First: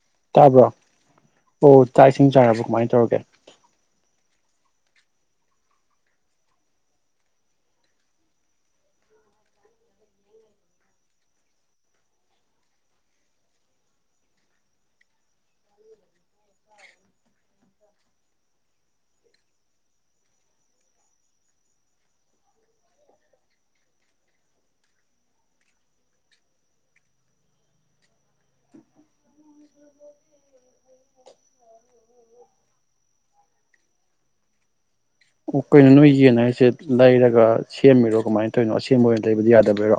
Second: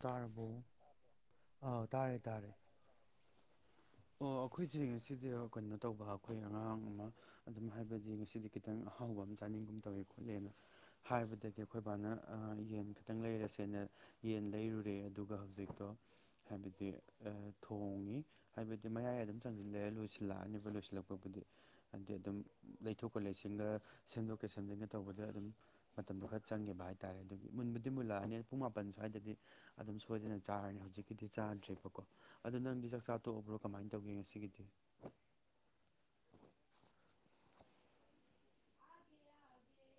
ꯇꯥꯔꯕꯣ ꯇꯥꯕ꯭ꯔꯣ ꯑꯣ ꯑꯥ ꯆꯥꯛ ꯇꯥꯔꯦ ꯏꯁꯤꯡ ꯇꯥꯔꯦ ꯆꯥꯔꯕ ꯀꯃꯥꯏꯅ ꯇꯧꯔꯒꯦ ꯑꯣ ꯑꯩꯈꯣꯏꯁꯦ ꯉꯁꯤꯗꯤ ꯀꯩꯅꯣ ꯇꯧꯕ ꯑꯩꯈꯣꯏ ꯑꯉꯥꯡ ꯑꯃ ꯑꯗꯨꯝ ꯍꯥꯏꯕꯗꯤ ꯉꯁꯤꯗꯤ ꯈꯤꯇꯪ ꯑꯍꯥꯎꯕ ꯑꯃ ꯆꯥꯅꯤꯡꯕ ꯑꯃ ꯇꯧꯋꯦ ꯈꯣꯠꯂꯦꯅ ꯍꯥꯏꯕꯗꯤ ꯑꯩꯈꯣꯏ ꯕꯥꯅ ꯌꯦꯟ ꯈꯇꯪ ꯂꯩꯔꯦꯁꯦꯅ ꯌꯦꯟ ꯂꯩꯔꯨꯔꯦ ꯑꯗꯨꯒ ꯍꯧꯖꯤꯛꯇꯣ ꯍꯥꯏꯕꯗꯤ ꯊꯣꯡꯉꯤ ꯍꯥꯏꯕꯗꯤ ꯃꯌꯥꯏ ꯑꯗꯨꯝ ꯆꯪꯁꯤꯜꯂꯛꯑꯦ ꯂꯣꯏꯁꯤꯜꯂꯛꯑꯅꯤꯕ ꯂꯣꯏꯁꯤꯜꯂꯛꯄꯕꯨꯗꯤ ꯍꯥꯏꯗꯤ ꯑꯗꯨꯝ ꯂꯩꯊꯣꯛꯄ ꯂꯩꯁꯤꯡꯒ ꯁꯦꯝꯗꯣꯛꯀ ꯁꯦꯝꯖꯤꯟꯒꯦ ꯇꯧꯕꯗ ꯑꯗꯨꯝ ꯃꯇꯝꯗꯣ ꯈꯔ ꯆꯪꯒꯦꯈꯤꯕ ꯍꯥꯏꯇꯥꯔꯦ ꯑꯗꯨꯒꯤ ꯃꯨꯟꯕꯨꯗꯤ ꯃꯨꯜꯂꯛꯑꯅꯤ ꯄꯨꯡ ꯃꯥꯄꯟ ꯁ꯭ꯋꯥꯏꯗꯗꯤ ꯑꯗꯨꯝ ꯁꯣꯏꯗꯅ ꯆꯥꯔꯅꯤ ꯍꯧꯖꯤꯛꯀꯤꯗꯤ ꯆꯥꯗ꯭ꯔꯤꯕꯀꯣ ꯑꯗꯣ ꯅꯪꯗꯤ ꯆꯥꯛꯆꯥ ꯇꯣꯛꯑꯕ꯭ꯔꯣ ꯀꯃꯥꯏꯅ ꯇꯧꯒꯦ ꯉꯁꯤꯒꯤꯗꯤ ꯑꯣ ꯀꯩꯅꯣ ꯅꯣꯏ ꯌꯦꯟꯉ ꯍꯥꯏꯁꯦ ꯂꯩꯔꯒ ꯁꯦꯝꯃꯤꯔꯣ ꯀꯃꯥꯏꯅ ꯇꯧꯔꯤꯅꯣ ꯑꯁꯦꯡꯕ ꯑꯣꯏꯅ ꯂꯩꯕꯗꯤ ꯌꯥꯗꯕꯔꯣ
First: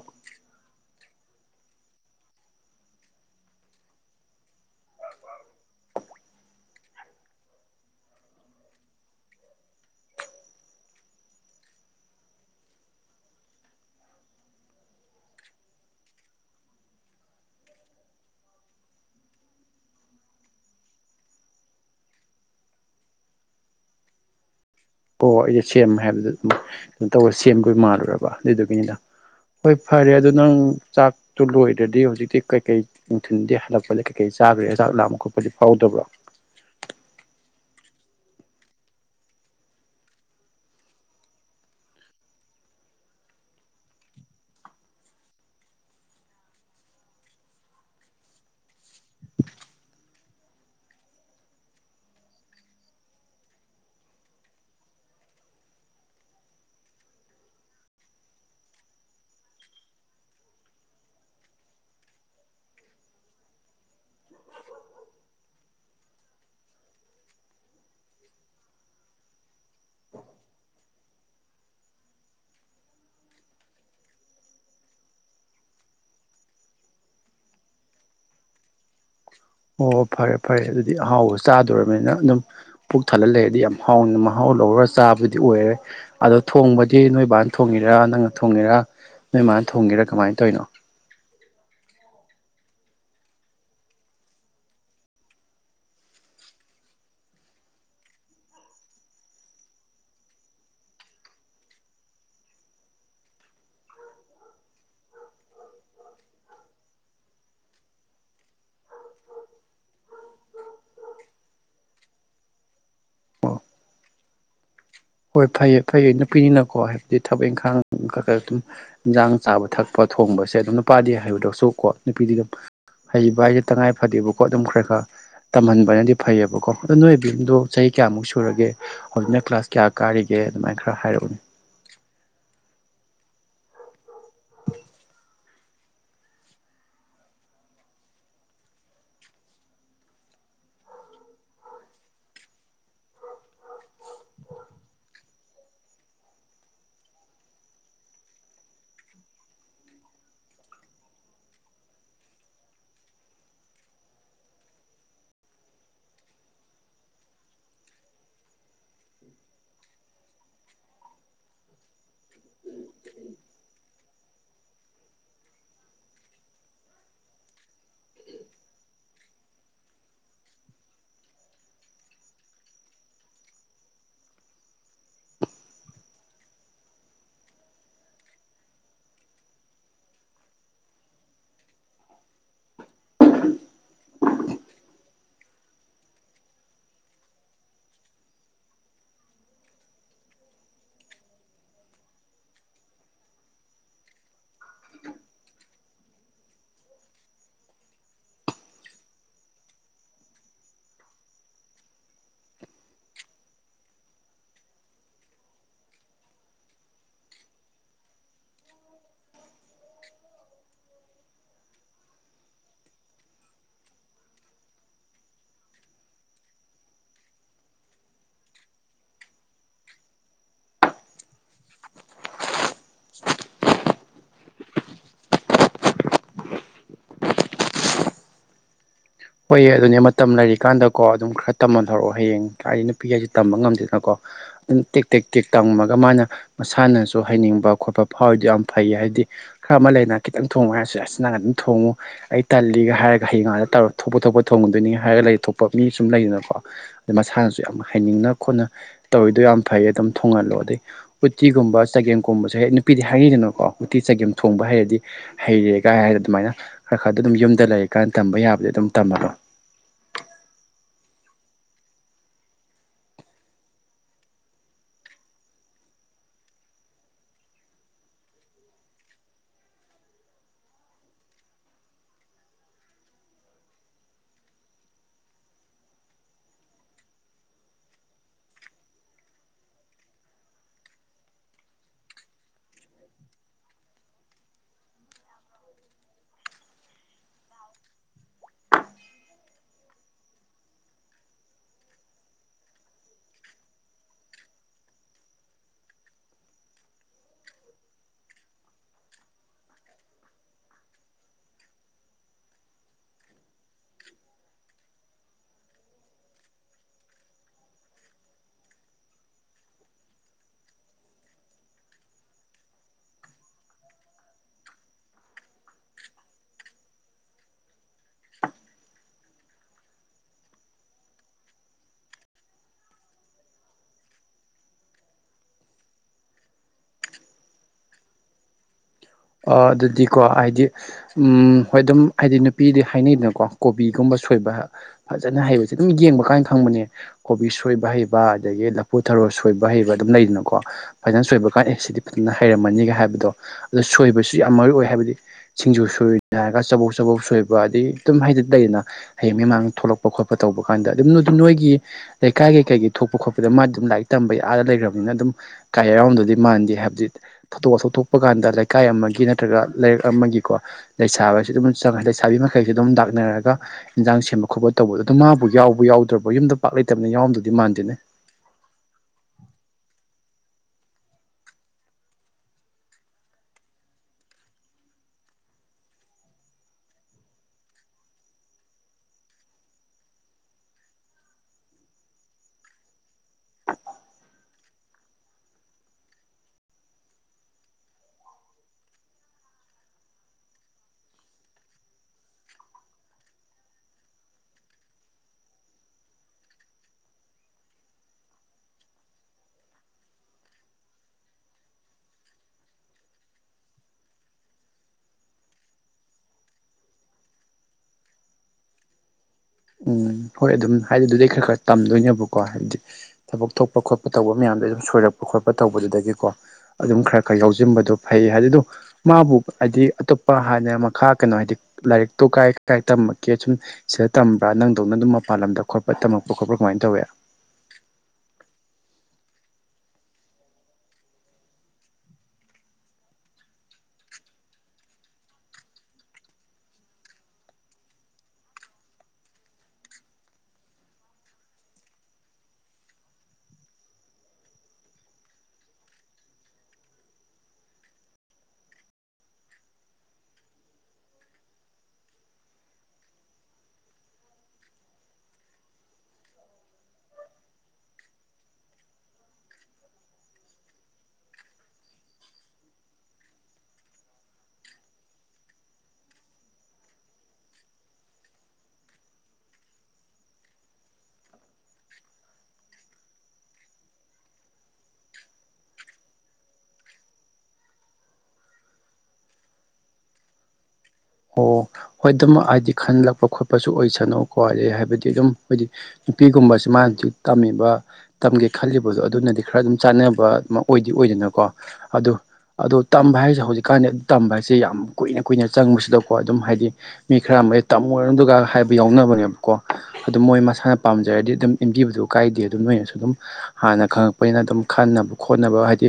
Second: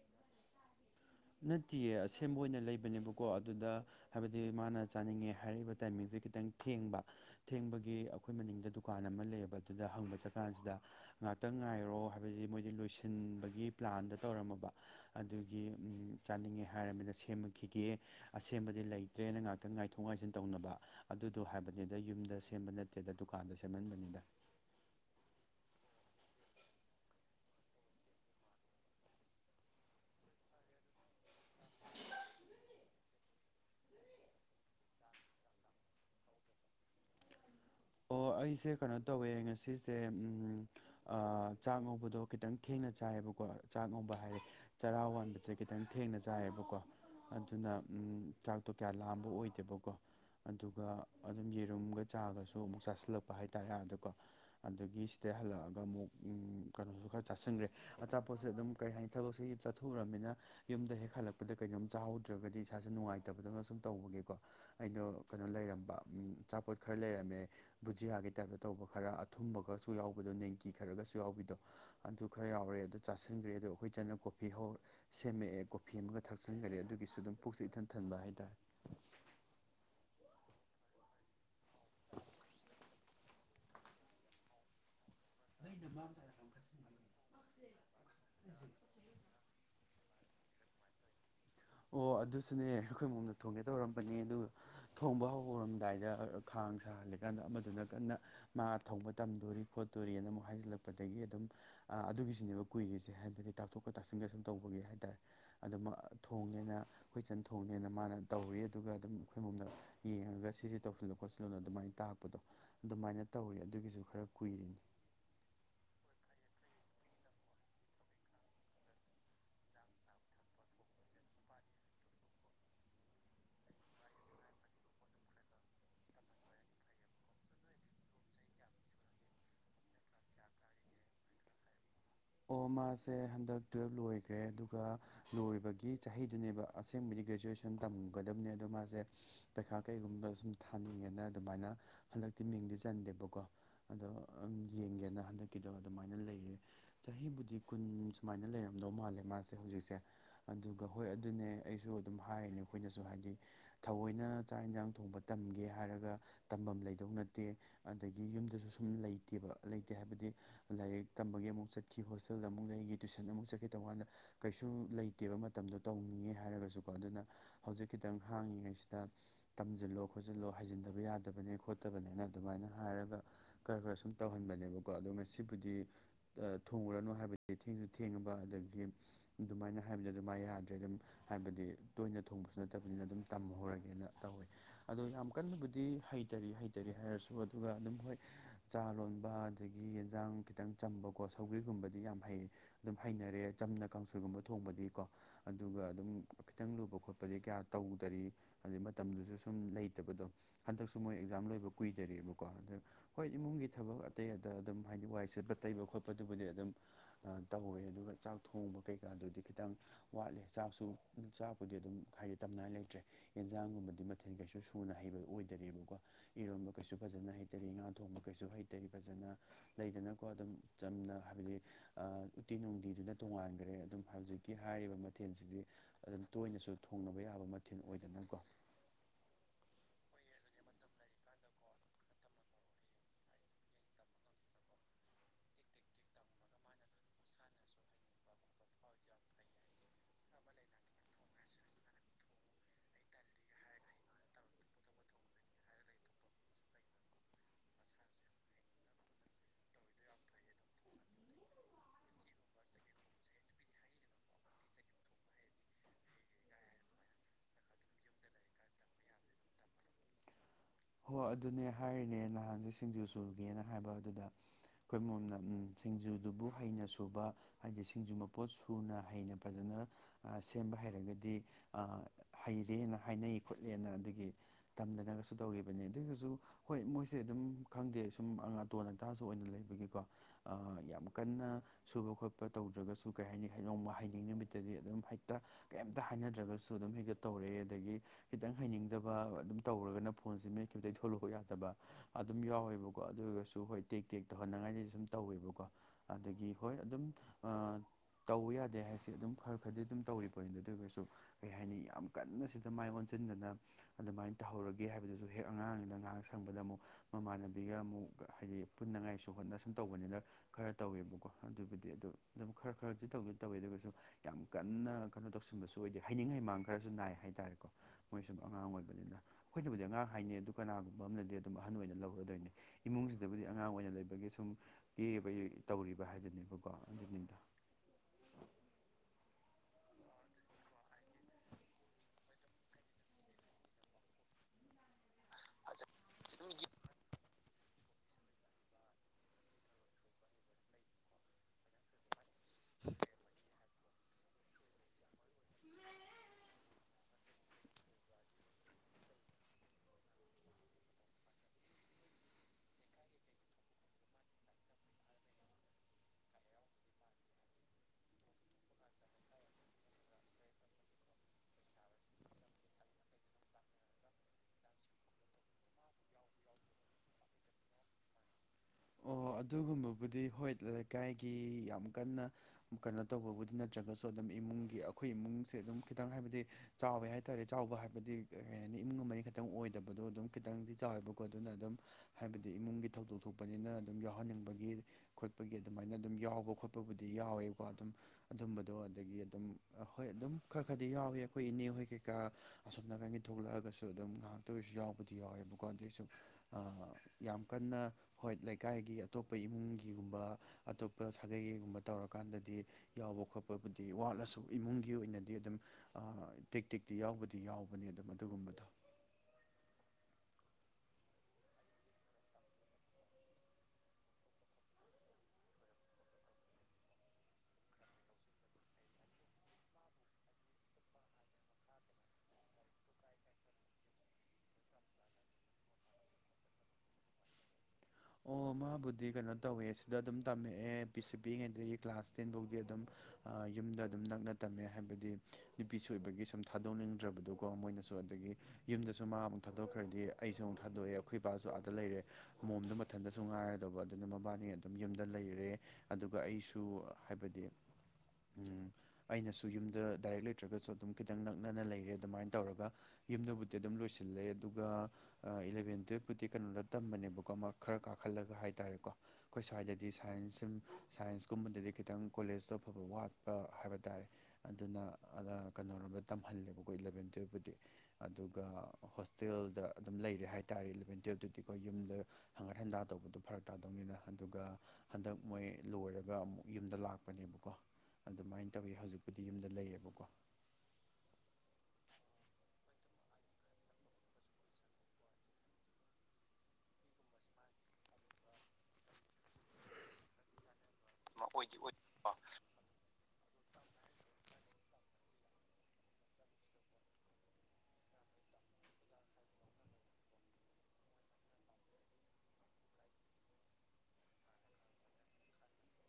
ꯅꯠꯇꯦꯌꯦ ꯑꯁꯦꯡꯕ ꯑꯣꯏꯅ ꯂꯩꯕꯅꯦꯕꯀꯣ ꯑꯗꯨꯗ ꯍꯥꯏꯕꯗꯤ ꯃꯥꯅ ꯆꯥꯅꯤꯡꯉꯦ ꯍꯥꯏꯔꯛꯏꯕ ꯇꯥꯏꯃꯤꯡꯁꯦ ꯈꯤꯇꯪ ꯊꯦꯡꯕ ꯊꯦꯡꯕꯒꯤ ꯑꯩꯈꯣꯏ ꯃꯅꯤꯡꯗ ꯗꯨꯀꯥꯟ ꯑꯃ ꯂꯩꯌꯦꯕ ꯑꯗꯨꯗ ꯍꯪꯕ ꯆꯠꯀꯥꯟꯁꯤꯗ ꯉꯥꯛꯇ ꯉꯥꯏꯔꯣ ꯍꯥꯏꯕꯕꯁꯤ ꯃꯣꯏꯗꯤ ꯂꯣꯏꯁꯤꯟꯕꯒꯤ ꯄ꯭ꯂꯥꯟꯗ ꯇꯧꯔꯝꯃꯕ ꯑꯗꯨꯒꯤ ꯆꯥꯅꯤꯡꯉꯦ ꯍꯥꯏꯔꯕꯗ ꯁꯦꯝꯃꯈꯤꯒꯦ ꯑꯁꯦꯡꯕꯗꯤ ꯂꯩꯇ꯭ꯔꯦꯅ ꯉꯥꯛꯇꯪ ꯉꯥꯏꯊꯣꯛ ꯉꯥꯏꯁꯤꯟ ꯇꯧꯅꯕ ꯑꯗꯨꯗꯣ ꯍꯥꯏꯕꯅꯤꯗ ꯌꯨꯝꯗ ꯁꯦꯝꯕ ꯅꯠꯇꯦꯗ ꯗꯨꯀꯥꯟꯗ ꯁꯦꯝꯍꯟꯕꯅꯤꯗ ꯑꯣ ꯑꯩꯁꯦ ꯁꯦꯝꯃꯦ ꯍꯥꯏꯕꯗꯣ ꯑꯗꯨ ꯀꯩꯅꯣ ꯇꯧꯔ ꯁꯦꯝꯒꯣꯏ ꯃꯥꯜꯂꯨꯔꯕ ꯑꯗꯨꯏꯗꯨꯒꯤꯅꯤꯅ ꯍꯣꯏ ꯐꯔꯦ ꯑꯗꯣ ꯅꯪ ꯆꯥꯛ ꯇꯨ ꯂꯣꯏꯗ꯭ꯔꯗꯤ ꯍꯧꯖꯤꯛꯇꯤ ꯀꯩꯀꯩ ꯅꯨꯡꯊꯤꯜꯗꯤ ꯍꯜꯂꯛꯄꯗ ꯀꯩꯀꯩ ꯆꯥꯈ꯭ꯔꯦ ꯆꯖꯥꯛ ꯂꯥꯝꯕ ꯈꯣꯠꯄꯗꯤ ꯐꯥꯎꯗꯕ꯭ꯔꯣ ꯑꯣ ꯑꯩꯁꯦ ꯀꯩꯅꯣ ꯇꯧꯋꯦ ꯉꯁꯤꯁꯦ ꯆꯥꯛ ꯉꯧꯕꯗꯣ ꯈꯤꯇꯪ ꯊꯦꯡꯅ ꯆꯥꯏꯌꯦꯕꯀꯣ ꯆꯥꯛ ꯉꯧꯕ ꯍꯥꯏꯔꯦ ꯆꯔꯥ ꯋꯥꯟꯕꯁꯦ ꯈꯤꯇꯪ ꯊꯦꯡꯅ ꯆꯥꯏꯌꯦꯕꯀꯣ ꯑꯗꯨꯅ ꯆꯥꯛꯇꯣ ꯀꯌꯥ ꯂꯥꯝꯕ ꯑꯣꯏꯗꯦꯕꯀꯣ ꯑꯗꯨꯒ ꯑꯗꯨꯝ ꯌꯦꯔꯨꯝꯒ ꯆꯥꯒꯁꯨ ꯑ ꯑꯃꯨꯛ ꯆꯥꯁꯤꯜꯂꯛꯄ ꯍꯥꯏꯇꯥꯔꯦ ꯑꯗꯣ ꯑꯗꯒꯤ ꯁꯤꯗꯩ ꯍꯜꯂꯛꯑꯒ ꯑꯃꯨꯛ ꯀꯩꯅꯣꯁꯨ ꯈꯔ ꯆꯥꯁꯤꯟꯈ꯭ꯔꯦ ꯑꯆꯥꯄꯣꯠꯁꯦ ꯑꯗꯨꯝ ꯀꯩ ꯍꯥꯏꯅꯤ ꯊꯕꯛꯁꯤ ꯆꯠꯊꯣꯛꯎꯔꯕꯃꯤꯅ ꯌꯨꯝꯗ ꯍꯦꯛ ꯍꯜꯂꯛꯄꯗ ꯀꯩꯅꯣꯝ ꯆꯥꯍꯧꯗ꯭ꯔꯒꯗꯤ ꯏꯁꯥꯁꯦ ꯅꯨꯡꯉꯥꯏꯇꯕꯗꯧꯅ ꯁꯨꯝ ꯇꯧꯕꯒꯤꯀꯣ ꯑꯩꯅꯣ ꯀꯩꯅꯣ ꯂꯩꯔꯝꯕ ꯑꯆꯥꯄꯣꯠ ꯈꯔ ꯂꯩꯔꯝꯃꯦ ꯕꯨꯖꯤꯌꯥꯒꯤ ꯇꯥꯏꯞꯇ ꯇꯧꯕ ꯈꯔ ꯑꯊꯨꯝꯕꯒꯁꯨ ꯌꯥꯎꯕꯗꯣ ꯅꯦꯡꯀꯤ ꯈꯔꯒꯁꯨ ꯌꯥꯎꯕꯤꯗꯣ ꯑꯗꯨ ꯈꯔ ꯌꯥꯎꯔꯦ ꯑꯗꯨ ꯆꯥꯁꯤꯟꯈ꯭ꯔꯦ ꯑꯗꯣ ꯑꯩꯈꯣꯏ ꯖꯅ ꯀꯣꯐꯤ ꯍꯧ ꯁꯦꯝꯃꯛꯑꯦ ꯀꯣꯐꯤ ꯑꯃꯒ ꯊꯛꯆꯤꯟꯈꯔꯦ ꯑꯗꯨꯒꯤꯁꯨ ꯑꯗꯨꯝ ꯄꯨꯛꯁ ꯏꯊꯟ ꯊꯟꯕ ꯍꯥꯏꯇꯥꯔꯦ ꯑꯣ ꯍꯣ ꯐꯔꯦ ꯐꯔꯦ ꯑꯗꯨꯗꯤ ꯑꯍꯥꯎꯕꯁꯨ ꯆꯥꯗꯣꯔꯕꯅꯤꯅ ꯑꯗꯨꯝ ꯄꯨꯛ ꯊꯜꯍꯜ ꯂꯩꯔꯗꯤ ꯌꯥꯝ ꯅ ꯃꯍꯥꯎ ꯂꯧꯔꯒ ꯆꯥꯕꯗꯨ ꯑꯣꯏꯔꯦ ꯑꯗꯣ ꯊꯣꯡꯕꯗꯤ ꯅꯣꯏꯕꯥꯅ ꯊꯣꯡꯉꯤꯔ ꯅꯪꯅ ꯊꯣꯡꯉꯦꯔ ꯅꯣꯏ ꯃꯥꯅ ꯊꯣꯡꯒꯦꯥ ꯀꯃꯥꯏ ꯇꯧꯔꯤꯅꯣ ꯑꯣ ꯑꯗꯨꯁꯨꯅꯦ ꯑꯩꯈꯣꯏ ꯃꯑꯣꯡꯗ ꯊꯣꯡꯒꯦ ꯇꯧꯔꯝꯕꯅꯦ ꯑꯗꯨꯒ ꯊꯣꯡꯕ ꯍꯧꯔꯝꯗꯥꯏꯗ ꯈꯥꯡ ꯁꯥꯍꯜꯜꯂꯤꯀꯥꯟꯗ ꯑꯃꯗꯨꯅ ꯀꯟꯅ ꯃꯥ ꯊꯧꯕ ꯇꯝꯗꯣꯔꯤ ꯈꯣꯠꯇꯣꯔꯤꯅ ꯑꯃꯨꯛ ꯍꯥꯏꯖꯤꯜꯂꯛꯄꯗꯒꯤ ꯑꯗꯨꯝ ꯑꯗꯨꯒꯤꯁꯤꯅꯦꯕ ꯀꯨꯏꯔꯤꯁꯦ ꯍꯥꯏꯕꯗꯤ ꯇꯥꯛꯊꯣꯛꯀ ꯇꯥꯁꯤꯟꯒ ꯁꯨꯝ ꯇꯧꯕꯒꯤ ꯍꯥꯏ ꯇꯥꯔꯦ ꯑꯗꯣ ꯊꯣꯡꯅꯤꯅ ꯑꯩꯈꯣꯏ ꯏ ꯆꯟ ꯊꯣꯡꯅꯦꯅ ꯃꯥꯅ ꯇꯧꯔꯤ ꯑꯗꯨꯒ ꯑꯗꯨꯝ ꯑꯩꯈꯣꯏ ꯃꯝꯗ ꯌꯦꯡꯉꯒ ꯁꯤꯁꯦ ꯇꯧꯁꯤꯜꯂꯣ ꯈꯣꯠꯁꯤꯜꯂꯣ ꯑꯗꯨꯃꯥꯏꯅ ꯇꯥꯛꯄꯗꯣ ꯑꯗꯨꯃꯥꯏꯅ ꯑꯣ ꯇꯧꯔꯤ ꯑꯗꯨꯒꯤꯁꯨ ꯈꯔ ꯀꯨꯏꯔꯤꯅꯤ ꯍꯣꯏ ꯐꯩꯌꯦ ꯐꯩꯌꯦ ꯑꯩꯅ ꯄꯤꯅꯤꯅꯀꯣ ꯍꯥꯏꯕꯗꯤ ꯊꯕꯛ ꯏꯪꯈꯥꯡ ꯈ ꯈ ꯑꯗꯨꯝ ꯏꯟꯁꯥꯡ ꯆꯥꯕ ꯊꯛꯄ ꯊꯣꯡꯕꯁꯦ ꯑꯗꯨꯝ ꯅꯨꯄꯥꯗꯤ ꯍꯥꯏꯕꯗꯁꯨ ꯀꯣ ꯅꯨꯄꯤꯗꯤ ꯑꯗꯨꯝ ꯍꯩꯕ ꯑꯩꯁꯦ ꯇꯉꯥꯏ ꯐꯗꯦꯕ ꯈꯣꯠ ꯑꯗꯨꯝ ꯈ꯭ꯔꯦ ꯈꯔ ꯇꯝꯍꯟꯕꯅꯗꯤ ꯐꯩꯌꯦꯕꯀꯣ ꯑꯗꯣ ꯅꯣꯏ ꯕꯤꯚꯝꯗꯣ ꯆꯍꯤ ꯀꯌꯥꯃꯨꯛ ꯁꯨꯔꯒꯦ ꯍꯧꯖꯤꯛꯅ ꯀ꯭ꯂꯥꯁ ꯀꯌꯥ ꯀꯥꯔꯤꯒꯦ ꯑꯗꯨꯃꯥꯏꯅ ꯈꯔ ꯍꯥꯏꯔꯛꯎꯅꯦ ꯑꯣ ꯃꯥꯁꯦ ꯍꯟꯗꯛ ꯇꯨꯋꯦꯜꯞ ꯂꯣꯏꯈ꯭ꯔꯦ ꯑꯗꯨꯒ ꯂꯣꯏꯕꯒꯤ ꯆꯍꯤꯗꯨꯅꯦꯕ ꯑꯁꯦꯡꯕꯗꯤ ꯒ꯭ꯔꯦꯖꯨꯋꯦꯁꯟ ꯇꯝꯒꯗꯕꯅꯦ ꯑꯗꯣ ꯃꯥꯁꯦ ꯄꯩꯈꯥ ꯀꯩꯒꯨꯝꯕ ꯁꯨꯝ ꯊꯥꯅꯤꯡꯉꯦꯅ ꯑꯗꯨꯃꯥꯏꯅ ꯍꯟꯗꯛꯇꯤ ꯃꯤꯡꯗꯤ ꯆꯟꯗꯦꯕꯀꯣ ꯑꯗꯣ ꯌꯦꯡꯒꯦꯅ ꯍꯟꯗꯛꯀꯤꯗꯣ ꯑꯗꯨꯃꯥꯏꯅ ꯂꯩꯌꯦ ꯆꯍꯤꯕꯨꯗꯤ ꯀꯨꯟ ꯁꯨꯃꯥꯏꯅ ꯂꯩꯔꯝꯗꯧ ꯃꯥꯜꯂꯦ ꯃꯥꯁꯦ ꯍꯧꯖꯤꯛꯁꯦ ꯑꯗꯨꯒ ꯍꯣꯏ ꯑꯗꯨꯅꯦ ꯑꯩꯁꯨ ꯑꯗꯨꯝ ꯍꯥꯏꯔꯤꯅꯦ ꯑꯩꯈꯣꯏꯅꯁꯨ ꯍꯥꯏꯗꯤ ꯊꯑꯣꯏꯅ ꯆꯥꯛ ꯌꯦꯟꯁꯥꯡ ꯊꯣꯡꯕ ꯇꯝꯒꯦ ꯍꯥꯏꯔꯒ ꯇꯝꯐꯝ ꯂꯩꯗꯧ ꯅꯠꯇꯦ ꯑꯗꯒꯤ ꯌꯨꯝꯗꯁꯨ ꯁꯨꯝ ꯂꯩꯇꯦꯕ ꯂꯩꯇꯦ ꯍꯥꯏꯕꯗꯤ ꯂꯥꯏꯔꯤꯛ ꯇꯝꯕꯒꯤ ꯑꯃꯨꯛ ꯆꯠꯈꯤ ꯍꯣꯁꯇꯦꯜꯗ ꯑꯃꯨꯛ ꯂꯩꯈꯤ ꯇꯨꯏꯁꯟ ꯑꯃꯨꯛ ꯆꯠꯈꯤ ꯇꯧꯕꯀꯥꯟꯗ ꯀꯩꯁꯨ ꯂꯩꯇꯦꯕ ꯃꯇꯝꯗꯣ ꯇꯧꯅꯤꯡꯉꯦ ꯍꯥꯏꯔꯒꯁꯨꯀꯣ ꯑꯗꯨꯅ ꯍꯧꯖꯤꯛ ꯈꯤꯇꯪ ꯍꯥꯡꯉꯤꯉꯩꯁꯤꯗ ꯇꯝꯁꯤꯜꯂꯣ ꯈꯣꯠꯆꯜꯂꯣ ꯍꯥꯏꯩꯖꯤꯟꯗꯕ ꯌꯥꯗꯕꯅꯦ ꯈꯣꯠꯇꯕꯅꯦꯅ ꯑꯗꯨꯃꯥꯏꯅ ꯍꯥꯏꯔꯒ ꯈꯔ ꯈꯔ ꯁꯨꯝ ꯇꯧꯍꯟꯕꯅꯦꯕꯀꯣ ꯑꯗꯣ ꯉꯁꯤꯕꯨꯗꯤ ꯊꯣꯡꯉꯨꯔꯅꯨ ꯍꯥꯏꯕꯗꯤ ꯊꯦꯡꯁꯨ ꯊꯦꯡꯉꯕ ꯑꯗꯒꯤ ꯑꯗꯨꯃꯥꯏꯅ ꯍꯥꯏꯕꯗ ꯑꯗꯨꯃꯥꯏꯅ ꯌꯥꯗ꯭ꯔꯦ ꯑꯗꯨꯝ ꯍꯥꯏꯕꯗꯤ ꯇꯣꯏꯅ ꯊꯣꯡꯕꯁꯨ ꯅꯠꯇꯕꯅꯤꯅ ꯑꯗꯨꯝ ꯇꯝꯍꯧꯔꯒꯦꯅ ꯇꯧꯋꯦ ꯑꯗꯣ ꯌꯥꯝ ꯀꯟꯅꯕꯨꯗꯤ ꯍꯩ ꯍꯩꯇꯔꯤ ꯍꯩꯇꯔꯤ ꯍꯥꯏꯔꯁꯨ ꯑꯗꯨꯒ ꯑꯗꯨꯝ ꯍꯣꯏ ꯆꯥ ꯂꯣꯟꯕ ꯑꯗꯒꯤ ꯌꯦꯟꯖꯥꯡ ꯈꯤꯇꯪ ꯆꯝꯕꯀꯣ ꯊꯧꯒ꯭ꯔꯤꯒꯨꯝꯕꯗꯤ ꯌꯥꯝ ꯍꯩ ꯑꯗꯨꯝ ꯍꯩꯅꯔꯦ ꯆꯝꯅ ꯀꯥꯡꯁꯣꯏꯒꯨꯝꯕ ꯊꯣꯡꯕꯗꯤꯀꯣ ꯑꯗꯨꯒ ꯑꯗꯨꯝ ꯈꯤꯇꯪ ꯂꯨꯕ ꯈꯣꯠꯄꯗꯤ ꯀꯌꯥ ꯇꯧꯗꯔꯤ ꯑꯗꯩ ꯃꯇꯝꯗꯨꯁꯨ ꯁꯨꯝ ꯂꯩꯇꯕꯗꯣ ꯍꯟꯗꯛꯁꯨ ꯃꯣꯏ ꯑꯦꯛꯖꯥꯝ ꯂꯣꯏꯕ ꯀꯨꯏꯗꯔꯤꯑꯦꯕꯀꯣ ꯍꯟꯗꯛ ꯍꯣꯏ ꯏꯃꯨꯡꯒꯤ ꯊꯕꯛ ꯑꯇꯩ ꯑꯗ ꯑꯗꯨꯝ ꯍꯥꯏꯗꯤ ꯋꯥꯏ ꯆꯠꯄ ꯇꯩꯕ ꯈꯣꯠꯄꯗꯨꯕꯨꯗꯤ ꯑꯗꯨꯝ ꯇꯧꯋꯦ ꯑꯗꯨꯒ ꯆꯥꯛ ꯊꯣꯡꯕ ꯀꯩꯀꯥꯗꯨꯗꯤ ꯈꯤꯇꯪ ꯋꯥꯠꯂꯦ ꯆꯥꯛꯁꯨ ꯑꯗꯨ ꯆꯥꯛꯄꯨꯗꯤ ꯑꯗꯨꯝ ꯍꯥꯏꯗꯤ ꯇꯝꯅꯤꯡꯉꯥꯏ ꯂꯩꯇ꯭ꯔꯦ ꯌꯦꯟꯖꯥꯡꯒꯨꯝꯕꯗꯤ ꯃꯊꯦꯜ ꯀꯩꯁꯨ ꯁꯨꯅ ꯍꯩꯕ ꯑꯣꯏꯗꯔꯦꯕꯀꯣ ꯏꯔꯣꯟꯕ ꯀꯩꯁꯨ ꯐꯖꯅ ꯍꯩꯇꯔꯤ ꯉꯥ ꯊꯣꯡꯕ ꯀꯩꯁꯨ ꯍꯩꯇꯔꯤ ꯐꯖꯅ ꯂꯩꯗꯅꯀꯣ ꯑꯗꯨꯝ ꯆꯝꯅ ꯍꯥꯏꯕꯗꯤ ꯎꯇꯤ ꯅꯨꯡꯇꯤꯗꯨꯗ ꯇꯣꯉꯥꯟꯈ꯭ꯔꯦ ꯑꯗꯨꯝ ꯍꯧꯖꯤꯛꯀꯤ ꯍꯥꯏꯔꯤꯕ ꯃꯊꯦꯜꯁꯤꯗꯤ ꯑꯗꯨꯝ ꯇꯣꯏꯅꯁꯨ ꯊꯣꯡꯅꯕ ꯌꯥꯕ ꯃꯊꯦꯜ ꯑꯣꯏꯗꯅꯀꯣ ꯍꯣꯏꯌꯦꯦ ꯑꯗꯨꯅꯦ ꯃꯇꯝ ꯂꯩꯔꯤꯀꯥꯟꯗꯀꯣ ꯑꯗꯨꯝ ꯈꯔ ꯇꯝꯍꯟꯊꯧꯔꯛꯑꯣ ꯍꯌꯦꯡ ꯍꯥꯏꯗꯤ ꯅꯨꯄꯤ ꯍꯥꯏꯁꯦ ꯇꯝꯕ ꯉꯝꯗꯦꯗꯅꯀꯣ ꯑꯗꯨꯝ ꯇꯦꯛ ꯇꯦꯛ ꯇꯦꯛ ꯇꯝꯝꯃꯒ ꯃꯥꯅ ꯃꯁꯥꯅꯁꯨ ꯍꯥꯏꯩꯅꯤꯡꯕ ꯈꯣꯠꯄ ꯐꯥꯎꯗꯤ ꯌꯥꯝ ꯐꯩ ꯍꯥꯏꯕꯗꯤ ꯈꯔ ꯑꯃ ꯂꯩꯅ ꯈꯤꯇꯪ ꯊꯣꯡꯉꯨ ꯍꯥꯏꯔꯁꯨ ꯑꯁ ꯅꯥꯇꯝ ꯊꯣꯡꯉꯨ ꯑꯩ ꯇꯜꯂꯤꯒ ꯍꯥꯏꯔꯒ ꯍꯌꯦꯡ ꯉꯥꯇ ꯇꯧꯔ ꯊꯣꯛꯄ ꯊꯣꯛꯄ ꯊꯣꯡꯉꯗꯣꯏꯅꯤ ꯍꯥꯏꯔꯒ ꯂꯩ ꯊꯣꯛꯄ ꯃꯤ ꯁꯨꯝ ꯂꯩꯗꯅꯀꯣ ꯑꯗꯩ ꯃꯁꯥꯅꯁꯨ ꯌꯥꯝ ꯍꯩꯅꯤꯡꯅ ꯈꯣꯠꯅ ꯇꯧꯔꯤꯗꯣ ꯌꯥꯝ ꯐꯩ ꯑꯗꯨꯝ ꯊꯣꯡꯍꯜꯂꯣ ꯑꯗꯩ ꯎꯇꯤꯒꯨꯝꯕ ꯆꯒꯦꯝꯒꯨꯝꯕꯁꯦ ꯍꯥꯏ ꯅꯨꯄꯤꯗꯤ ꯍꯥꯏꯉꯤꯗꯅꯀꯣ ꯎꯇꯤ ꯆꯒꯦꯝ ꯊꯣꯡꯕ ꯍꯥꯏꯔꯗꯤ ꯍꯩꯔꯦ ꯀꯥꯏ ꯍꯥꯏꯔꯅ ꯑꯗꯨꯃꯥꯏꯅ ꯈꯔ ꯈꯔꯗ ꯑꯗꯨꯝ ꯌꯨꯝꯗ ꯂꯩꯔ ꯀꯥꯟꯅ ꯇꯝꯕ ꯌꯥꯕꯗꯤ ꯑꯗꯨꯝ ꯇꯝꯍꯜꯂꫭ ꯍꯣꯏ ꯑꯗꯨꯅꯦ ꯍꯥꯏꯔꯤꯅꯦ ꯅꯍꯥꯟꯁꯦ ꯁꯤꯡꯖꯨ ꯆꯨꯒꯦꯅ ꯍꯥꯏꯕ ꯑꯗꯨꯗ ꯑꯩꯈꯣꯏ ꯃꯣꯝꯅ ꯁꯤꯡꯖꯨꯗꯨꯕꯨ ꯍꯩꯅ ꯁꯨꯕ ꯍꯥꯏꯗꯤ ꯁꯤꯡꯖꯨꯕ ꯄꯣꯠ ꯁꯨꯅ ꯍꯩꯅ ꯐꯖꯅ ꯁꯦꯝꯕ ꯍꯩꯔꯒꯗꯤ ꯍꯩꯔꯦꯅ ꯍꯥꯏꯅꯩ ꯈꯣꯠꯂꯦꯅ ꯑꯗꯨꯒꯤ ꯇꯝꯅꯔꯒꯁꯨ ꯇꯧꯈꯤꯕꯅꯤ ꯑꯗꯨꯁꯨ ꯍꯣꯏ ꯃꯣꯏꯁꯦ ꯑꯗꯨꯝ ꯈꯪꯗꯦ ꯁꯨꯝ ꯑꯥꯡ ꯑꯇꯣꯟ ꯉꯇꯥꯁꯨ ꯑꯣꯏꯅ ꯂꯩꯕꯒꯤꯀꯣ ꯌꯥꯝ ꯀꯟꯅ ꯁꯨꯕ ꯈꯣꯠꯄ ꯇꯧꯗ꯭ꯔꯒꯁꯨ ꯀꯩ ꯍꯥꯏꯅꯤ ꯅꯣꯡꯃ ꯍꯩꯅꯤꯡ ꯅꯨꯃꯤꯠꯇꯗꯤ ꯑꯗꯨꯝ ꯍꯦꯛꯇ ꯀꯩꯝꯇ ꯍꯥꯏꯅꯗ꯭ꯔꯒꯁꯨ ꯑꯗꯨꯝ ꯍꯦꯛꯇ ꯇꯧꯔꯛꯑꯦ ꯑꯗꯒꯤ ꯈꯤꯇꯪ ꯍꯩꯅꯤꯡꯗꯕ ꯑꯗꯨꯝ ꯇꯧꯔꯒꯅ ꯐꯣꯟꯁꯦ ꯃꯦꯛ ꯈꯤꯝꯇꯩ ꯊꯣꯛꯂꯛꯄ ꯌꯥꯗꯕ ꯑꯗꯨꯝ ꯌꯥꯎꯋꯦꯕꯀꯣ ꯑꯗꯨꯔꯒꯁꯨ ꯍꯣꯏ ꯇꯦꯛ ꯇꯦꯛ ꯇꯧꯍꯟꯅꯅꯤꯡꯉꯥꯏꯗ ꯁꯨꯝ ꯇꯧꯋꯦꯕꯀꯣ ꯑꯗꯒꯤ ꯍꯣꯏ ꯑꯗꯨꯝ ꯑ ꯇꯧ ꯌꯥꯗꯦ ꯍꯥꯏꯁ ꯑꯗꯨꯝ ꯈꯔ ꯈꯔꯗꯤ ꯑꯗꯨꯝ ꯇꯧꯔꯤꯕꯅꯤ ꯑꯗꯨ ꯑꯣꯏꯔꯒꯁꯨ ꯀꯩ ꯍꯥꯏꯅꯤ ꯌꯥꯝ ꯀꯟꯅ ꯁꯤꯗ ꯃꯥꯏ ꯑꯣꯟꯁꯤꯟꯗꯅ ꯑꯗꯨꯃꯥꯏꯅ ꯇꯧꯍꯧꯔꯒ ꯍꯥꯏꯕꯗꯨꯁꯨ ꯍꯦꯛ ꯑꯉꯥꯡꯅꯤꯅ ꯉꯥꯏꯍꯥꯛ ꯁꯪꯕꯗ ꯑꯃꯨꯛ ꯃꯃꯥꯟꯅꯕꯤꯒ ꯑꯃꯨꯛ ꯍꯥꯏꯗꯤ ꯄꯨꯟꯅꯉꯥꯏꯁꯨ ꯍꯣꯠꯅ ꯁꯨꯝ ꯇꯧꯕꯅꯤꯅ ꯈꯔ ꯇꯧꯋꯦꯕꯀꯣ ꯑꯗꯨꯕꯨꯗꯤ ꯑꯗꯨ ꯑꯗꯨꯝ ꯈꯔ ꯈꯔꯗꯤ ꯇꯧꯗꯤ ꯇꯧꯋꯦ ꯑꯗꯨꯒꯁꯨ ꯌꯥꯝ ꯀꯟꯅ ꯀꯩꯅꯣ ꯇꯧꯁꯤꯟꯕꯁꯨ ꯑꯣꯏꯗꯦ ꯍꯥꯏꯩꯅꯤꯡ ꯍꯩꯃꯥꯡ ꯈꯔꯁꯨ ꯅꯥꯏ ꯍꯥꯏ ꯇꯥꯔꯦꯀꯣ ꯃꯣꯏ ꯁꯨꯝ ꯑꯉꯥꯡ ꯑꯣꯏꯕꯅꯤꯅ ꯑꯩꯈꯣꯏꯅꯕꯨꯗꯤ ꯑꯉꯥꯡ ꯍꯥꯏꯅꯤꯩ ꯑꯗꯨ ꯀꯅꯥꯒꯨꯝꯕ ꯑꯃꯅꯗꯤ ꯑꯗꯨꯝ ꯑꯍꯟ ꯑꯣꯏꯅ ꯂꯧꯔꯗꯣꯏꯅꯤ ꯏꯃꯨꯡꯁꯤꯗꯕꯨꯗꯤ ꯑꯉꯥꯡ ꯑꯣꯏꯅ ꯂꯩꯕꯒꯤ ꯁꯨꯝ ꯄꯦꯕ ꯇꯧꯔꯤꯕ ꯍꯥꯏꯗꯨꯅꯦꯕꯀꯣ ꯑꯗꯨꯅꯤꯗ ꯑꯗꯨꯗꯤꯀꯣ ꯍꯥꯏꯗꯤ ꯎꯝ ꯍꯣꯏ ꯑꯗꯨꯝ ꯍꯥꯏꯗꯤ ꯅꯨꯄꯤꯗꯤ ꯍꯥꯏꯅꯩꯗꯅꯀꯣ ꯀꯣꯕꯤꯒꯨꯝꯕ ꯁꯣꯏꯕ ꯐꯖꯅ ꯍꯩꯕꯁꯦ ꯑꯗꯨꯝ ꯌꯦꯡꯕ ꯀꯥꯟ ꯈꯪꯕꯅꯦ ꯀꯣꯕꯤꯁꯨ ꯁꯣꯏꯕ ꯍꯩꯕ ꯑꯗꯒꯤ ꯂꯐꯨ ꯊꯔꯣ ꯁꯣꯏꯕ ꯍꯩꯕ ꯑꯗꯨꯝ ꯂꯩꯗꯅꯀꯣ ꯐꯖꯅ ꯁꯣꯏꯕ ꯀꯥꯟꯗ ꯐꯖꯅ ꯍꯩꯔꯝꯃꯅꯤꯒ ꯍꯥꯏꯕꯗꯣ ꯑꯗꯨ ꯁꯣꯏꯕꯕꯁꯤ ꯌꯥꯝ ꯃꯔꯨ ꯑꯣꯏ ꯍꯥꯏꯕꯗꯤ ꯁꯤꯡꯖꯨ ꯁꯣꯏꯅ ꯍꯥꯏꯔꯒ ꯆꯕꯧ ꯆꯕꯧ ꯁꯣꯏꯕ ꯑꯩ ꯑꯗꯨꯝ ꯍꯥꯏꯗꯤ ꯂꯩꯗꯅ ꯍꯌꯦꯡ ꯃꯃꯥꯡ ꯊꯣꯛꯂꯛꯄ ꯈꯣꯠꯄ ꯇꯧꯕ ꯀꯥꯟꯗ ꯑꯗꯨꯝ ꯅꯣꯏꯒꯤ ꯂꯩꯀꯥꯏꯒꯤ ꯀꯩꯒꯤ ꯊꯣꯛꯄ ꯈꯣꯠꯄꯗ ꯃꯥꯗꯤ ꯑꯗꯨꯝ ꯂꯥꯏꯔꯤꯛ ꯇꯝꯕ ꯌꯥꯗ ꯂꯩꯈ꯭ꯔꯕꯅꯤꯅ ꯑꯗꯨꯝ ꯀꯥꯏ ꯌꯥꯔꯥꯎꯝꯗꯗꯤ ꯃꯥꯟꯗꯦ ꯍꯥꯏꯕꯗꯤ ꯊꯥꯗꯣꯛ ꯑꯁꯣꯛ ꯊꯣꯛꯄ ꯀꯥꯟꯗꯥ ꯏꯀꯥꯏ ꯑꯃꯒꯤ ꯅꯠꯇ꯭ꯔꯒ ꯂꯩꯥꯏꯔꯤꯛ ꯑꯃꯒꯤꯀꯣ ꯂꯩꯁꯥꯕꯤꯁꯤ ꯑꯗꯨꯝ ꯆꯪꯉꯦ ꯂꯩꯁꯥꯕꯤ ꯃꯈꯩꯁꯨ ꯑꯗꯨꯝ ꯗꯥꯛꯅꯔꯒ ꯌꯦꯟꯖꯥꯡ ꯁꯦꯝꯕ ꯈꯣꯠꯄ ꯇꯧꯕꯗꯣ ꯑꯗꯨꯣ ꯃꯥꯕꯨ ꯌꯥꯎꯕ ꯌꯥꯎꯗ꯭ꯔꯕ ꯌꯨꯝꯗ ꯄꯥꯛ ꯂꯩꯇꯕꯅ ꯌꯥꯎꯔꯝꯗꯨꯗꯤ ꯃꯥꯟꯗꯦꯅꯦ ꯑꯣ ꯑꯗꯨꯒꯨꯝꯕꯕꯨꯗꯤ ꯍꯣꯏ ꯂꯩꯀꯥꯏꯒꯤ ꯌꯥꯝ ꯀꯟꯅ ꯀꯩꯅꯣ ꯇꯧꯕꯕꯨꯗꯤ ꯅꯠꯇ꯭ꯔꯒꯁꯨ ꯑꯗꯨꯝ ꯏꯃꯨꯡꯒꯤ ꯑꯩꯈꯣꯏ ꯏꯃꯨꯡꯁꯦ ꯑꯗꯨꯝ ꯈꯤꯇꯪ ꯍꯥꯏꯕꯗꯤ ꯆꯥꯎꯋꯦ ꯍꯥꯏꯇꯥꯔꯦ ꯆꯥꯎꯕ ꯍꯥꯏꯕꯗꯤ ꯀꯩ ꯍꯥꯏꯅꯤ ꯏꯃꯨꯡ ꯃꯅꯨꯡ ꯈꯛꯇꯪ ꯑꯣꯏꯗꯕꯗꯣ ꯑꯗꯨꯝ ꯈꯤꯇꯪꯗꯤ ꯆꯥꯎꯋꯦꯕꯀꯣ ꯑꯗꯨꯅ ꯑꯗꯨꯝ ꯍꯥꯏꯕꯗꯤ ꯏꯃꯨꯡꯒꯤ ꯊꯧꯗꯣꯛ ꯊꯣꯛꯄ ꯀꯄꯅꯤꯅ ꯑꯗꯨꯝ ꯌꯥꯎꯍꯟꯅꯤꯡꯕꯒꯤ ꯈꯣꯠꯄꯒꯤ ꯑꯗꯨꯃꯥꯏꯅ ꯑꯗꯨꯝ ꯌꯥꯎꯕ ꯈꯣꯠꯄꯕꯨꯗꯤ ꯌꯥꯎꯋꯦꯕꯀꯣ ꯑꯗꯨꯝ ꯑꯗꯨꯝꯕꯗꯣ ꯑꯗꯒꯤ ꯑꯗꯨꯝ ꯍꯣꯏ ꯑꯗꯨꯝ ꯈꯔ ꯈꯔꯗꯤ ꯌꯥꯎꯋꯤ ꯑꯩꯈꯣꯏ ꯏꯅꯦ ꯍꯣꯏ ꯀꯩꯀꯥ ꯑꯁꯣꯝ ꯅꯥꯀꯟꯒꯤ ꯊꯣꯛꯂꯛꯑꯒꯁꯨ ꯑꯗꯨꯝ ꯉꯥꯏꯍꯥꯛꯇ ꯑꯣꯏꯔꯁꯨ ꯌꯥꯎꯕꯗꯤ ꯌꯥꯎꯋꯦꯕꯀꯣ ꯑꯗꯨꯑꫭꯏꯁꯨ ꯌꯥꯝ ꯀꯟꯅ ꯍꯣꯏ ꯂꯩꯀꯥꯏꯒꯤ ꯑꯇꯣꯞꯄ ꯏꯃꯨꯡꯒꯤꯒꯨꯝꯕ ꯑꯇꯣꯞꯄ ꯁꯥꯒꯩꯒꯤꯒꯨꯝꯕ ꯇꯧꯔꯀꯥꯟꯗꯗꯤ ꯌꯥꯎꯕ ꯈꯣꯠꯄꯕꯨꯗꯤ ꯋꯥꯠꯂꯁꯨ ꯏꯃꯨꯡꯒꯤ ꯑꯣꯏꯅꯗꯤ ꯑꯗꯨꯝ ꯇꯤꯛ ꯇꯤꯛꯇꯤ ꯌꯥꯎꯕꯗꯤ ꯌꯥꯎꯕꯅꯦ ꯑꯗꯨꯝ ꯑꯗꯨꯒꯨꯝꯕꯗꯣ ꯎꯝ ꯍꯣꯏ ꯑꯗꯨꯝ ꯍꯥꯏꯗꯤ ꯑꯗꯨꯗꯤꯩ ꯈꯔ ꯈꯔ ꯇꯝꯗꯣꯏꯅꯦꯕꯀꯣ ꯍꯥꯏꯕꯗꯤ ꯊꯕꯛ ꯊꯣꯛꯄ ꯈꯣꯠꯄ ꯇꯧꯕ ꯃꯌꯥꯝꯗꯣ ꯑꯗꯨꯝ ꯁꯣꯏꯔꯛꯄ ꯈꯣꯠꯄ ꯇꯧꯕꯗꯨꯗꯒꯤꯀꯣ ꯑꯗꯨꯝ ꯈꯔ ꯈꯔ ꯌꯥꯎꯁꯤꯟꯕꯗꯣ ꯐꯩ ꯑꯗꯨꯗꯣ ꯃꯥꯕꯨ ꯍꯥꯏꯗꯤ ꯑꯇꯣꯞꯄ ꯍꯥꯟꯅ ꯃꯈꯥ ꯀꯩꯅꯣ ꯍꯥꯏꯗꯤ ꯂꯥꯏꯔꯤꯛꯇꯣ ꯀꯥꯏ ꯀꯥꯏ ꯇꯝꯃꯛꯀꯦ ꯁꯨꯝ ꯁꯤꯗ ꯇꯝꯕ꯭ꯔꯥ ꯅꯪꯗꯧꯅ ꯑꯗꯨꯝ ꯃꯄꯥꯟ ꯂꯝꯗ ꯈꯣꯠꯄ ꯇꯝꯃꯛꯄ ꯈꯣꯠꯄꯥ ꯀꯃꯥꯏꯅ ꯇꯧꯋꯦ ꯑꯣ ꯃꯥꯕꯨꯗꯤ ꯀꯩꯅꯣ ꯇꯧꯋꯦ ꯁꯤꯗ ꯑꯗꯨꯝ ꯇꯝꯃꯛꯑꯦ ꯄꯤꯁꯤ ꯄꯤꯉꯩꯗꯒꯤꯗꯒꯤ ꯀ꯭ꯂꯥꯁ ꯇꯦꯟꯐꯧꯗꯤ ꯑꯗꯨꯝ ꯌꯨꯝꯗ ꯑꯗꯨꯝ ꯅꯛꯅ ꯇꯝꯃꯦ ꯍꯥꯏꯕꯗꯤ ꯅꯨꯄꯤꯁꯨ ꯑꯣꯏꯕꯒꯤ ꯁꯨꯝ ꯊꯥꯗꯣꯛꯅꯤꯡꯗ꯭ꯔꯕꯗꯣꯀꯣ ꯃꯣꯏꯅꯁꯨ ꯑꯗꯒꯤ ꯌꯨꯝꯗꯁꯨ ꯃꯥ ꯑꯃꯨꯛ ꯊꯥꯗꯣꯛꯈ꯭ꯔꯗꯤ ꯑꯩꯁꯨ ꯑꯃꯨꯛ ꯊꯥꯗꯣꯛꯑꯦ ꯑꯩꯈꯣꯏ ꯏꯕꯥꯁꯨ ꯑꯥꯗ ꯂꯩꯔꯦ ꯃꯣꯝꯗ ꯏꯊꯟꯇꯁꯨ ꯉꯥꯏꯔꯗꯧꯕ ꯑꯗꯨꯅ ꯃꯕꯥꯅꯤ ꯑꯗꯨꯝ ꯌꯨꯝꯗ ꯂꯩꯔꯦ ꯑꯗꯨꯒ ꯑꯩꯁꯨ ꯍꯥꯏꯕꯗꯤ ꯑꯩꯅꯁꯨ ꯌꯨꯝꯗ ꯗꯥꯏꯔꯦꯛ ꯂꯩꯇ꯭ꯔꯒꯁꯨ ꯑꯗꯨꯝ ꯈꯤꯇꯪ ꯅꯛꯅꯅ ꯂꯩꯔꯦ ꯑꯗꯨꯃꯥꯏꯅ ꯇꯧꯔꯒ ꯌꯨꯝꯗꯕꯨꯗꯤ ꯑꯗꯨꯝ ꯂꯣꯏꯁꯤꯜꯂꯦ ꯑꯗꯨꯒ ꯏꯂꯕꯦꯟ ꯇꯨꯋꯜꯞꯄꯨꯗꯤ ꯀꯩꯅꯣꯗ ꯇꯝꯕꯅꯦꯕꯀꯣ ꯈꯔ ꯀꯥꯈꯠꯂꯒ ꯍꯥꯏꯇꯥꯔꯦꯀꯣ ꯑꯩꯈꯣꯏ ꯁ꯭ꯋꯥꯏꯗꯗꯤ ꯁꯥꯏꯟꯁ ꯁꯥꯏꯟꯁꯀꯨꯝꯕꯗꯗꯤ ꯈꯤꯇꯪ ꯀꯣꯂꯦꯖꯇꯣ ꯑꯐꯕ ꯋꯥꯠꯄ ꯍꯥꯏꯕ ꯇꯥꯔꯦ ꯑꯗꯨꯅ ꯀꯩꯅꯣꯔꯣꯝꯗ ꯇꯝꯍꯜꯂꯦꯕꯀꯣ ꯏꯂꯚꯦꯟ ꯇꯨꯌꯦꯜꯞꯄꯨꯗꯤ ꯑꯗꯨꯒ ꯍꯣꯁꯇꯦꯜꯗ ꯑꯗꯨꯝ ꯂꯩꯔꯦ ꯍꯥꯏꯇꯥꯔꯦ ꯏꯂꯚꯦꯟ ꯇꯨꯌꯦꯜꯞꯇꯗꯤꯀꯈꯣꯏ ꯌꯨꯝꯗ ꯊꯥꯡꯒꯠ ꯍꯦꯟꯊ ꯇꯧꯕꯗꯨꯣ ꯐꯔꯛ ꯇꯥꯗꯧꯅꯤꯅ ꯑꯗꯨꯒ ꯍꯟꯗꯛ ꯃꯣꯏ ꯂꯣꯏꯔꯒ ꯑꯃꯨꯛ ꯌꯨꯝꯗ ꯂꯥꯛꯄꯅꯦꯕꯀꯣ ꯑꯗꯨꯃꯥꯏꯅ ꯇꯧꯋꯤ ꯍꯧꯖꯤꯛꯄꯨꯗꯤ ꯌꯨꯝꯗ ꯂꯩꯌꯦꯕꯀꯣ ꯑꯣ ꯍꯣꯏ ꯑꯗꯨꯝ ꯍꯥꯏꯗꯤ ꯈꯟꯂꯛꯄ ꯈꯣꯠꯄꯁꯨ ꯑꯣꯏꯁꯅꯨꯀꯣ ꯍꯥꯏꯗꯤ ꯍꯥꯏꯕꯗꯤ ꯑꯗꯨꯝ ꯍꯥꯏꯗꯤ ꯅꯨꯄꯤꯒꯨꯝꯕꯕꯁꯤ ꯃꯥꯅꯁꯨ ꯇꯝꯃꯤꯕ ꯇꯝꯒꯦ ꯈꯜꯂꯤꯕꯗꯣ ꯑꯗꯨꯅꯗꯤ ꯈꯔ ꯑꯗꯨꯝ ꯆꯥꯟꯅꯕ ꯑꯣꯏꯗꯤ ꯑꯣꯏꯗꯅꯀꯣ ꯑꯗꯨ ꯑꯗꯣ ꯇꯝꯕ ꯍꯥꯏꯁꯦ ꯍꯧꯖꯤꯛꯀꯥꯟꯗꯤ ꯇꯝꯕ ꯍꯥꯏꯁꯦ ꯌꯥꯝ ꯀꯨꯏꯅ ꯀꯨꯏꯅ ꯆꯪꯕꯁꯤꯗꯀꯣ ꯑꯗꯨꯝ ꯍꯥꯏꯗꯤ ꯃꯤ ꯈꯔ ꯑꯃꯗꯤ ꯇꯝꯃꯣꯏꯗꯨꯒ ꯍꯥꯏꯕ ꯌꯥꯎꯅꯕꯅꯦꯕꯀꯣ ꯑꯗꯨꯝ ꯃꯣꯏ ꯃꯁꯥꯅ ꯄꯥꯝꯖꯔꯗꯤ ꯑꯗꯨꯝ ꯏꯟꯕꯤꯕꯗ ꯀꯥꯏꯗꯦ ꯑꯗꯨꯝ ꯅꯣꯏꯅꯁꯨ ꯑꯗꯨꯝ ꯍꯥꯟꯅ ꯈꯪꯉꯛꯄꯅꯤꯅ ꯑꯗꯨꯝ ꯈꯟꯅꯕ ꯈꯣꯠꯅꯕ ꯍꯥꯏꯗꯤ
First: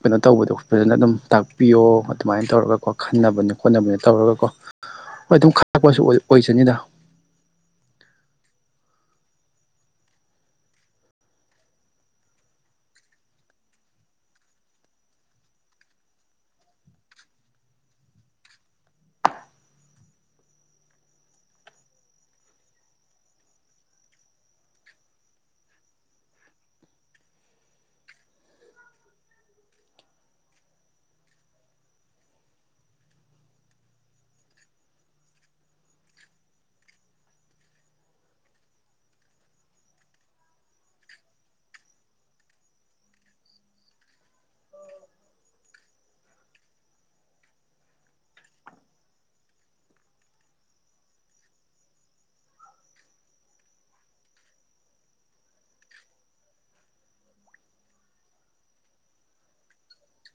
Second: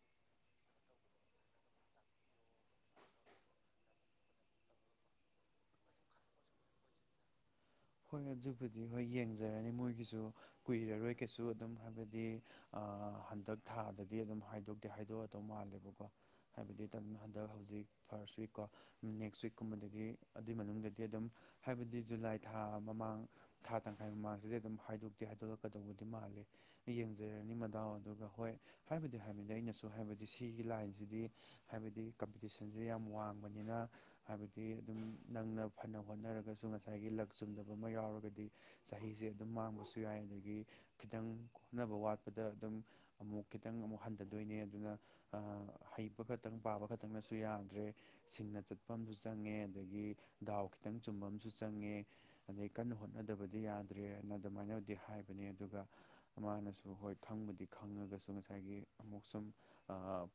ꯀꯩꯅꯣ ꯇꯧꯕꯗꯣ ꯐꯖꯅ ꯑꯗꯨꯝ ꯇꯥꯛꯄꯤꯌꯣ ꯑꯗꯨꯃꯥꯏꯅ ꯇꯧꯔꯒꯀꯣ ꯈꯟꯅꯕꯅꯤ ꯈꯣꯠꯅꯕꯅꯤ ꯇꯧꯔꯒꯀꯣ ꯍꯣꯏ ꯑꯗꯨꯝ ꯈꯥꯛꯄꯁꯨ ꯑꯣꯏꯖꯅꯤꯗ ꯍꯣꯏ ꯑꯗꯨꯕꯨꯗꯤ ꯍꯣꯏ ꯌꯦꯡꯖꯔꯅꯤ ꯃꯣꯏꯒꯤꯁꯨ ꯀꯨꯏꯔꯔꯣꯏ ꯀꯩꯁꯨ ꯑꯗꯨꯝ ꯍꯥꯏꯕꯗꯤ ꯑ ꯍꯟꯗꯛ ꯊꯥꯗꯗꯤ ꯑꯗꯨꯝ ꯍꯥꯏꯗꯣꯛꯇꯦ ꯍꯥꯏꯗꯣꯛꯑꯗꯧ ꯃꯥꯜꯂꯦꯕꯀꯣ ꯍꯥꯏꯕꯗꯤ ꯍꯟꯗꯛ ꯍꯧꯖꯤꯛ ꯐꯥꯔꯁ ꯋꯤꯛ ꯀꯣ ꯅꯦꯛꯁ ꯋꯤꯛꯀꯨꯝꯕꯗꯒꯤ ꯑꯗꯨꯏ ꯃꯅꯨꯡꯗꯗꯤ ꯑꯗꯨꯝ ꯍꯥꯏꯕꯗꯤ ꯖꯨꯂꯥꯏ ꯊꯥ ꯃꯃꯥꯡ ꯊꯥ ꯇꯪꯈꯥꯏ ꯃꯃꯥꯡꯁꯤꯗꯤ ꯑꯗꯨꯝ ꯍꯥꯏꯗꯣꯛꯇꯦ ꯍꯥꯏꯗꯣꯛꯂꯛꯀꯗꯧꯕꯗꯤ ꯃꯥꯜꯂꯤ ꯌꯦꯡꯖꯔꯅꯤ ꯃꯗꯥꯎ ꯑꯗꯨꯒ ꯍꯣꯏ ꯍꯥꯏꯕꯗꯤ ꯍꯥꯏꯕꯗꯤ ꯑꯩꯅꯁꯨ ꯍꯥꯏꯕꯗꯤ ꯁꯤꯒꯤ ꯂꯥꯏꯟꯁꯤꯗꯤ ꯍꯥꯏꯕꯗꯤ ꯀꯝꯄꯤꯇꯤꯁꯟꯁꯦ ꯌꯥꯝ ꯋꯥꯡꯕꯅꯤꯅ ꯍꯥꯏꯕꯗꯤ ꯑꯗꯨꯝ ꯅꯪꯅ ꯐꯅ ꯍꯣꯠꯅꯔꯒꯁꯨ ꯉꯁꯥꯏꯒꯤ ꯂꯛ ꯆꯨꯝꯗꯕ ꯑꯃ ꯌꯥꯎꯔꯒꯗꯤ ꯆꯍꯤꯁꯦ ꯑꯗꯨꯝ ꯃꯥꯡꯕꯁꯨ ꯌꯥꯏ ꯑꯗꯒꯤ ꯈꯤꯇꯪ ꯍꯣꯠꯅꯕ ꯋꯥꯠꯄꯗ ꯑꯗꯨꯝ ꯑꯃꯨꯛ ꯈꯤꯇꯪ ꯑꯃꯨꯛ ꯍꯟꯊꯗꯣꯏꯅꯦ ꯑꯗꯨꯅ ꯍꯩꯕ ꯈꯛꯇꯪ ꯄꯥꯕ ꯈꯛꯇꯪꯅꯁꯨ ꯌꯥꯗ꯭ꯔꯦ ꯁꯤꯡꯅ ꯆꯠꯄ ꯑꯁꯨ ꯆꯪꯉꯦ ꯑꯗꯒꯤ ꯗꯥꯎ ꯈꯤꯇꯪ ꯆꯨꯝꯕ ꯑꯃꯁꯨ ꯆꯪꯉꯦ ꯑꯗꯩ ꯀꯟꯅ ꯍꯣꯠꯅꯗꯕꯗꯤ ꯌꯥꯗ꯭ꯔꯦꯅ ꯑꯗꯨꯃꯥꯏꯅꯕꯨꯗꯤ ꯍꯥꯏꯕꯅꯦ ꯑꯗꯨꯒ ꯃꯥꯅꯁꯨ ꯍꯣꯏ ꯈꯪꯕꯗꯤ ꯈꯪꯉꯒꯁꯨ ꯉꯁꯥꯏꯒꯤ ꯑꯃꯨꯛ ꯁꯨꯝ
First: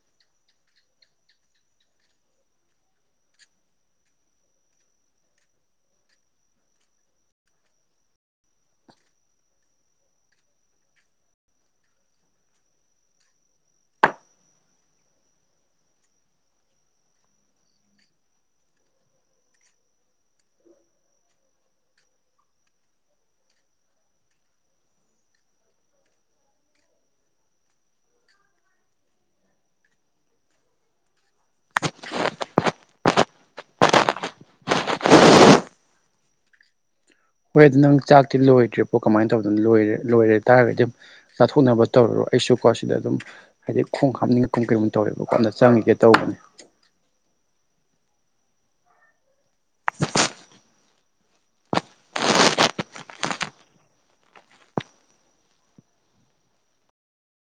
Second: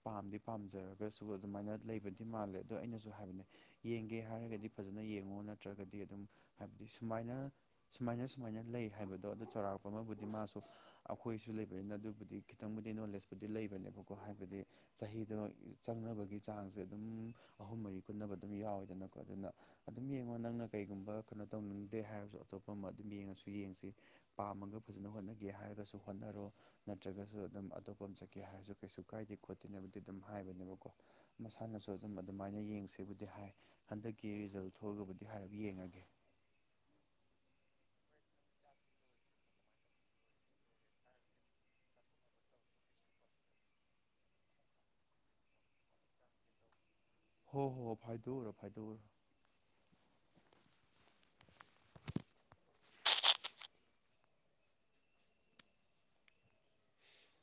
ꯄꯥꯝꯗꯤ ꯄꯥꯝꯖꯔꯒꯁꯨ ꯑꯗꯨꯃꯥꯏꯅ ꯂꯩꯕꯗꯤ ꯃꯥꯜꯂꯦ ꯑꯗꯣ ꯑꯩꯅꯁꯨ ꯍꯥꯏꯕꯅꯦ ꯌꯦꯡꯒꯦ ꯍꯥꯏꯔꯒꯗꯤ ꯐꯖꯅ ꯌꯦꯡꯉꯣ ꯅꯠꯇ꯭ꯔꯒꯗꯤ ꯑꯗꯨꯝ ꯍꯥꯏꯕꯗꯤ ꯁꯨꯃꯥꯏꯅ ꯁꯨꯃꯥꯏꯅ ꯁꯨꯃꯥꯏꯅ ꯂꯩ ꯍꯥꯏꯕꯗꯣ ꯑꯗꯨ ꯆꯥꯎꯔꯥꯛꯄ ꯑꯃꯕꯨꯗꯤ ꯃꯥꯁꯨ ꯑꯩꯈꯣꯏꯁꯨ ꯂꯩꯕꯅꯤꯅ ꯑꯗꯨꯕꯨꯗꯤ ꯈꯤꯇꯪꯕꯨꯗꯤ ꯅꯣꯂꯦꯖꯄꯨꯗꯤ ꯂꯩꯕꯅꯦꯕꯀꯣ ꯍꯥꯏꯕꯗꯤ ꯆꯍꯤꯗꯣ ꯆꯪꯅꯕꯒꯤ ꯆꯥꯡꯁꯦ ꯑꯗꯨꯝ ꯑꯍꯨꯝ ꯃꯔꯤ ꯀꯨꯟꯅꯕ ꯑꯗꯨꯝ ꯌꯥꯎꯋꯗꯅꯀꯣ ꯑꯗꯨꯅ ꯑꯗꯨꯝ ꯌꯦꯡꯉꯣ ꯅꯪꯅ ꯀꯔꯤꯒꯨꯝꯕ ꯀꯩꯅꯣ ꯇꯧꯅꯤꯡꯗꯦ ꯍꯥꯏꯔꯁꯨ ꯑꯇꯣꯞꯄ ꯑꯃ ꯑꯗꯨꯝ ꯌꯦꯡꯉꯁꯨ ꯌꯦꯡꯁꯤ ꯄꯥꯝꯃꯒ ꯐꯖꯅ ꯍꯣꯠꯅꯒꯦ ꯍꯥꯏꯔꯒꯁꯨ ꯍꯣꯠꯅꯔꯣ ꯅꯠꯇ꯭ꯔꯒꯁꯨ ꯑꯗꯨꯝ ꯑꯇꯣꯞꯄ ꯑꯃ ꯆꯠꯀꯦ ꯍꯥꯏꯔꯁꯨ ꯀꯩꯁꯨ ꯀꯥꯏꯗꯦ ꯈꯣꯠꯇꯦꯅꯦꯕꯗꯤ ꯑꯗꯨꯝ ꯍꯥꯏꯕꯅꯦꯕꯀꯣ ꯃꯁꯥꯅꯁꯨ ꯑꯗꯨꯝ ꯑꯗꯨꯃꯥꯏꯅ ꯌꯦꯡꯁꯤꯕꯨꯗꯤ ꯍꯥꯏ ꯍꯟꯗꯛꯀꯤ ꯔꯤꯖꯜ ꯊꯣꯛꯑꯒꯕꯨꯗꯤ ꯍꯥꯏ ꯌꯦꯡꯉꯒꯦ ꯍꯣꯏ ꯑꯗꯨ ꯅꯪ ꯆꯥꯛꯇꯤ ꯂꯣꯏꯗ꯭ꯔꯦꯕꯣ ꯀꯃꯥꯏꯅ ꯇꯧꯗꯅꯔ ꯂꯣꯏꯔꯦ ꯇꯥꯔꯒꯗꯤ ꯆꯥꯊꯣꯛꯅꯕ ꯇꯧꯔꯔꯣ ꯑꯩꯁꯨꯀꯣ ꯁꯤꯗ ꯑꯗꯨꯝ ꯍꯥꯏꯗꯤ ꯈꯣꯡ ꯍꯥꯞꯅꯤꯡꯉꯦ ꯀꯩꯒꯨꯝ ꯇꯧꯔꯦꯕ ꯀꯣꯝꯅ ꯆꯪꯉꯒꯦ ꯇꯧꯕꯅꯦ ꯍꯣ ꯍꯣ ꯍꯣ ꯐꯥꯏꯗꯧꯔꯣ ꯐꯥꯏꯗꯧꯣ [unintelligible]